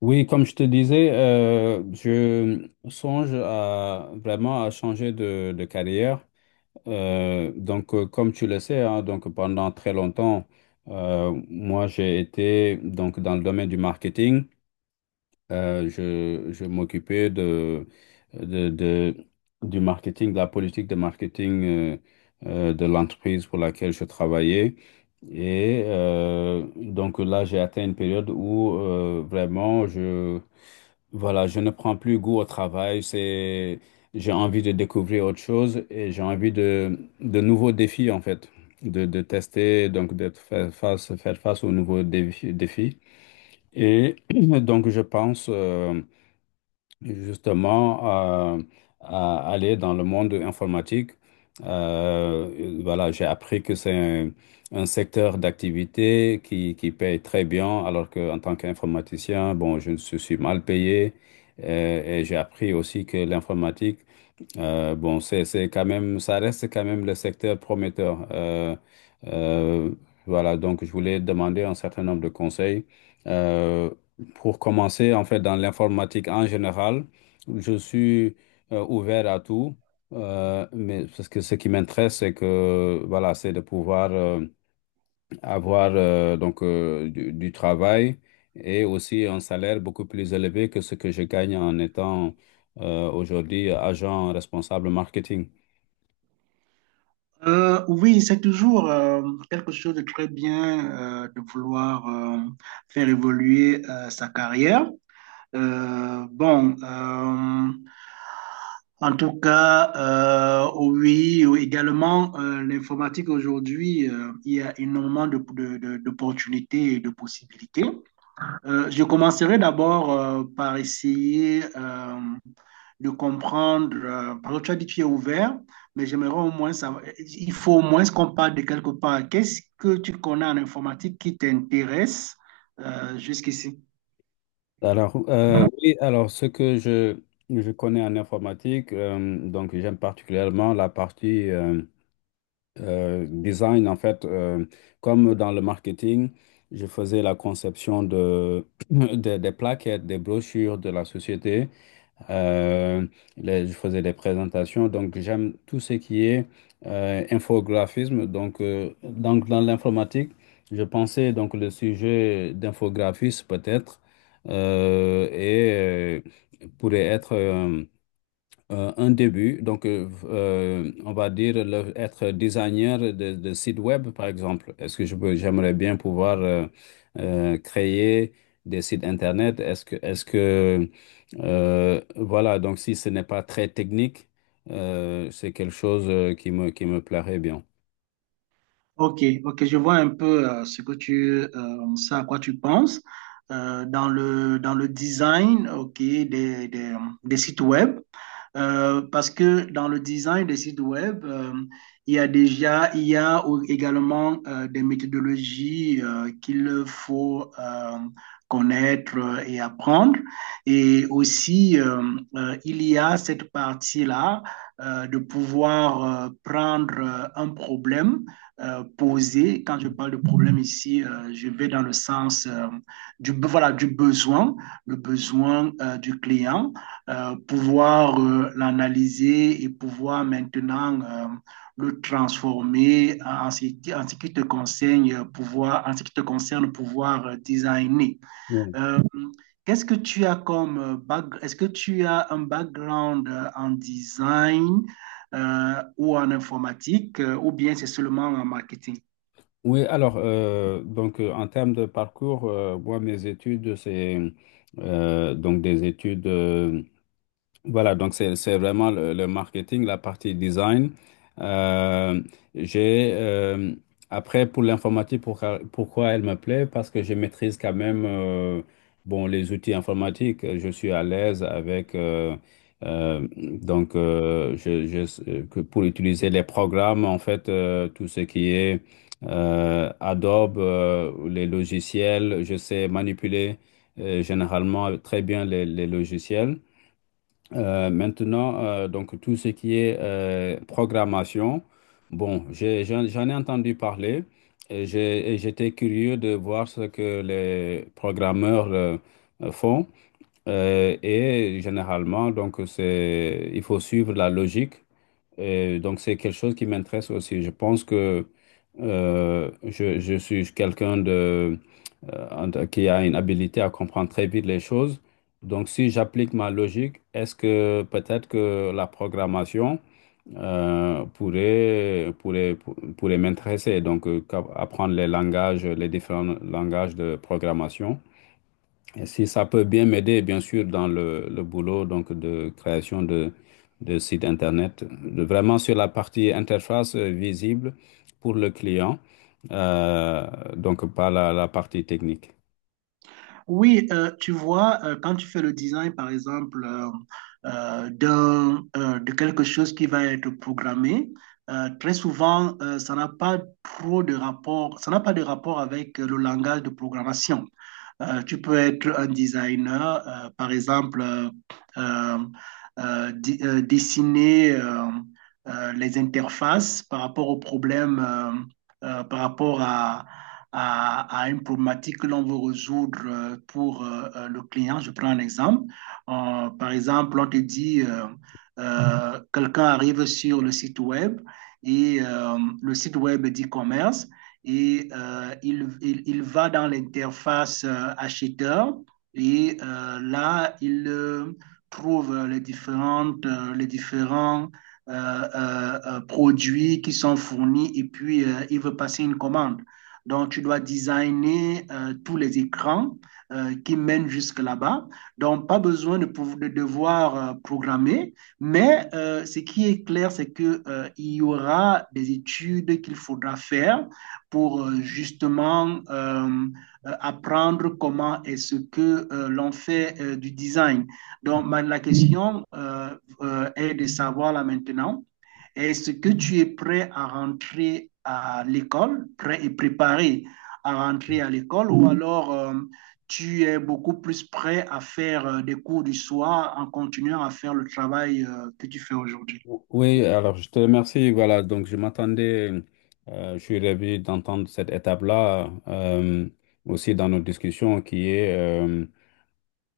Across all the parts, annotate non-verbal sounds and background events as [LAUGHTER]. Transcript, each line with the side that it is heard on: left: Oui, comme je te disais, je songe à vraiment à changer de carrière. Comme tu le sais, hein, donc pendant très longtemps, moi j'ai été donc dans le domaine du marketing. Je m'occupais de, de- du marketing, de la politique de marketing de l'entreprise pour laquelle je travaillais. Et donc là, j'ai atteint une période où vraiment je voilà, je ne prends plus goût au travail, c'est, j'ai envie de découvrir autre chose et j'ai envie de nouveaux défis en fait, de tester, donc de faire face aux défis. Et [CLEARS THROAT] donc je pense, justement à aller dans le monde informatique. Voilà, j'ai appris que c'est un secteur d'activité qui paye très bien, alors qu'en tant qu'informaticien, bon, je suis mal payé. Et j'ai appris aussi que l'informatique, bon, c'est quand même, ça reste quand même le secteur prometteur. Euh, voilà, donc je voulais demander un certain nombre de conseils. Euh, pour commencer, en fait, dans l'informatique en général, je suis ouvert à tout, mais parce que ce qui m'intéresse, c'est que, voilà, c'est de pouvoir avoir du travail et aussi un salaire beaucoup plus élevé que ce que je gagne en étant aujourd'hui agent responsable marketing.
right: Oui, c'est toujours quelque chose de très bien de vouloir faire évoluer sa carrière. Euh, bon, euh, En tout cas, oui, oui, oh, également, l'informatique aujourd'hui, il y a énormément d'opportunités et de possibilités. Je commencerai d'abord par essayer de comprendre, parce que tu as dit que tu es ouvert, mais j'aimerais au moins savoir, il faut au moins qu'on parle de quelque part. Qu'est-ce que tu connais en informatique qui t'intéresse jusqu'ici?
left: Alors, oui, alors ce que je connais en informatique, donc j'aime particulièrement la partie design, en fait, comme dans le marketing, je faisais la conception [COUGHS] [CLEARS THROAT] des plaquettes, des brochures de la société. euh, je faisais des présentations. Donc, j'aime tout ce qui est infographisme. Donc, dans l'informatique, je pensais donc le sujet d'infographiste peut-être euh, et pourrait être un début. Donc, on va dire être designer de site web, par exemple. Est-ce que je peux, j'aimerais bien pouvoir créer des sites internet? Voilà, donc si ce n'est pas très technique, c'est quelque chose qui me plairait bien.
right: Ok, ok, je vois un peu ce que ça à quoi tu penses. Dans le design, ok, des sites web. Parce que dans le design des sites web, il y a déjà, il y a également des méthodologies qu'il faut connaître et apprendre. Et aussi, il y a cette partie-là de pouvoir prendre un problème posé. Quand je parle de problème ici, je vais dans le sens du, voilà, du besoin, le besoin du client pouvoir l'analyser et pouvoir maintenant le transformer en en ce qui te concerne, pouvoir, en ce qui te concerne, pouvoir designer.
left: Oui,
right: Euh, Qu'est-ce que tu as comme background? Est-ce que tu as un background en design ou en informatique ou bien c'est seulement en marketing?
left: oui, alors, en termes de parcours, moi, mes études, c'est donc des études. Voilà, donc c'est vraiment le marketing, la partie design. Euh, j'ai après pour l'informatique, pourquoi elle me plaît? Parce que je maîtrise quand même bon les outils informatiques. Je suis à l'aise avec que pour utiliser les programmes en fait tout ce qui est Adobe, les logiciels, je sais manipuler généralement très bien les logiciels. Maintenant, donc tout ce qui est programmation, bon, j'en ai entendu parler et et j'étais curieux de voir ce que les programmeurs font. Et généralement, donc c'est, il faut suivre la logique. Et donc c'est quelque chose qui m'intéresse aussi. Je pense que je suis quelqu'un en qui a une habilité à comprendre très vite les choses. Donc, si j'applique ma logique, est-ce que peut-être que la programmation pourrait m'intéresser, donc apprendre les langages, les différents langages de programmation. Et si ça peut bien m'aider, bien sûr, dans le boulot donc de création de sites Internet, vraiment sur la partie interface visible pour le client, euh, donc pas la partie technique.
right: Oui, tu vois, quand tu fais le design, par exemple, d'un, de quelque chose qui va être programmé, très souvent, ça n'a pas trop de rapport, ça n'a pas de rapport avec le langage de programmation. Tu peux être un designer, par exemple, dessiner les interfaces par rapport aux problèmes, par rapport à une problématique que l'on veut résoudre pour le client. Je prends un exemple. Par exemple, on te dit, quelqu'un arrive sur le site web et le site web d'e-commerce et il va dans l'interface acheteur et là, il trouve les différents produits qui sont fournis et puis il veut passer une commande. Donc, tu dois designer tous les écrans qui mènent jusque là-bas. Donc, pas besoin de devoir programmer, mais ce qui est clair, c'est qu'il il y aura des études qu'il faudra faire pour justement apprendre comment est-ce que l'on fait du design. Donc, la question est de savoir là maintenant, est-ce que tu es prêt à rentrer à l'école, prêt et préparé à rentrer à l'école, ou alors tu es beaucoup plus prêt à faire des cours du soir en continuant à faire le travail que tu fais aujourd'hui?
left: Oui, alors je te remercie. Voilà, donc je m'attendais, je suis ravi d'entendre cette étape-là aussi dans nos discussions qui est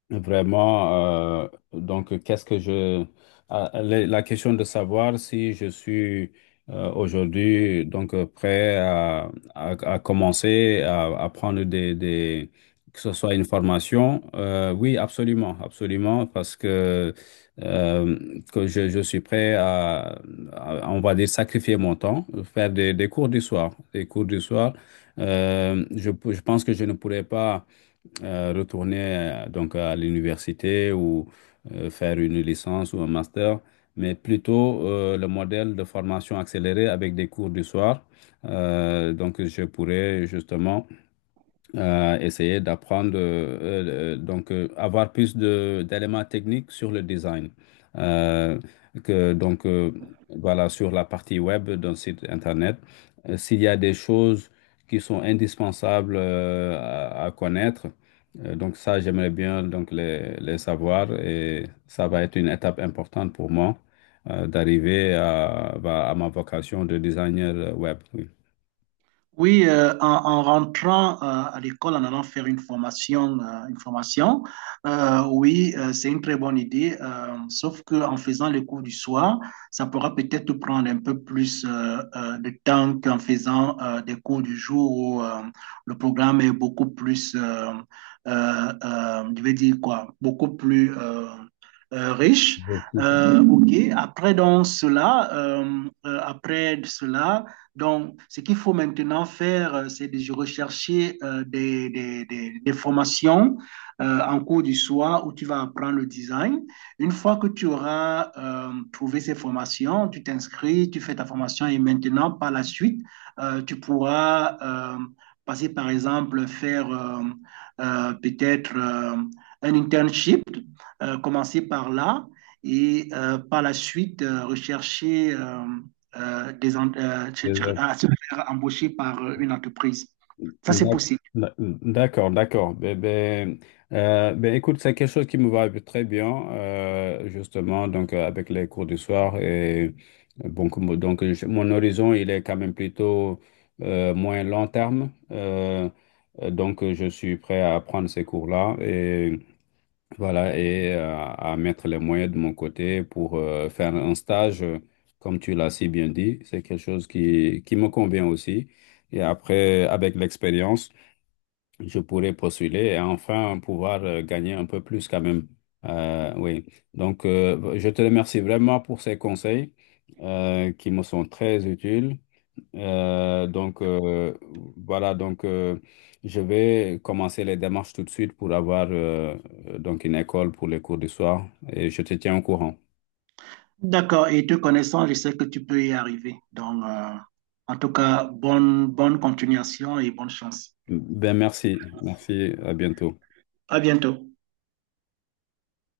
left: vraiment, donc qu'est-ce que je... ah, la question de savoir si je suis aujourd'hui donc prêt à commencer à prendre des... que ce soit une formation, oui, absolument, absolument, parce que, euh, je suis prêt à, on va dire, sacrifier mon temps, faire des cours du soir, des cours du soir. Je je pense que je ne pourrais pas retourner donc à l'université ou faire une licence ou un master, mais plutôt le modèle de formation accélérée avec des cours du soir. Donc, je pourrais justement à essayer d'apprendre, avoir plus de d'éléments techniques sur le design. Euh, que, donc Voilà, sur la partie web d'un site Internet. S'il y a des choses qui sont indispensables à connaître, donc ça, j'aimerais bien donc les savoir et ça va être une étape importante pour moi d'arriver à, bah, à ma vocation de designer web. Oui.
right: Oui, en, en rentrant à l'école, en allant faire une formation, oui, c'est une très bonne idée. Sauf que en faisant les cours du soir, ça pourra peut-être te prendre un peu plus de temps qu'en faisant des cours du jour où le programme est beaucoup plus, je vais dire quoi, beaucoup plus riche.
left: Objectif,
right: Ok. Après donc cela, après cela. Donc, ce qu'il faut maintenant faire, c'est de rechercher des formations en cours du soir où tu vas apprendre le design. Une fois que tu auras trouvé ces formations, tu t'inscris, tu fais ta formation et maintenant, par la suite, tu pourras passer, par exemple, faire peut-être un internship, commencer par là et par la suite rechercher. Des, en- tu- tu-
left: les
right: À se faire embaucher par une entreprise. Ça, c'est
left: D'ac-
right: possible.
left: d'accord, d'accord. Ben, ben, ben, écoute, c'est quelque chose qui me va très bien, justement, donc avec les cours du soir. Et, bon, donc, mon horizon, il est quand même plutôt moins long terme. Donc, je suis prêt à prendre ces cours-là et voilà, et à mettre les moyens de mon côté pour faire un stage, comme tu l'as si bien dit. C'est quelque chose qui me convient aussi. Et après, avec l'expérience, je pourrais postuler et enfin pouvoir gagner un peu plus quand même. Oui. Donc, je te remercie vraiment pour ces conseils qui me sont très utiles. Euh, donc, euh, voilà, donc je vais commencer les démarches tout de suite pour avoir donc une école pour les cours du soir et je te tiens au courant.
right: D'accord, et te connaissant, je sais que tu peux y arriver. Donc, en tout cas, bonne, bonne continuation et bonne chance.
left: Ben, merci, merci, à bientôt.
right: À bientôt.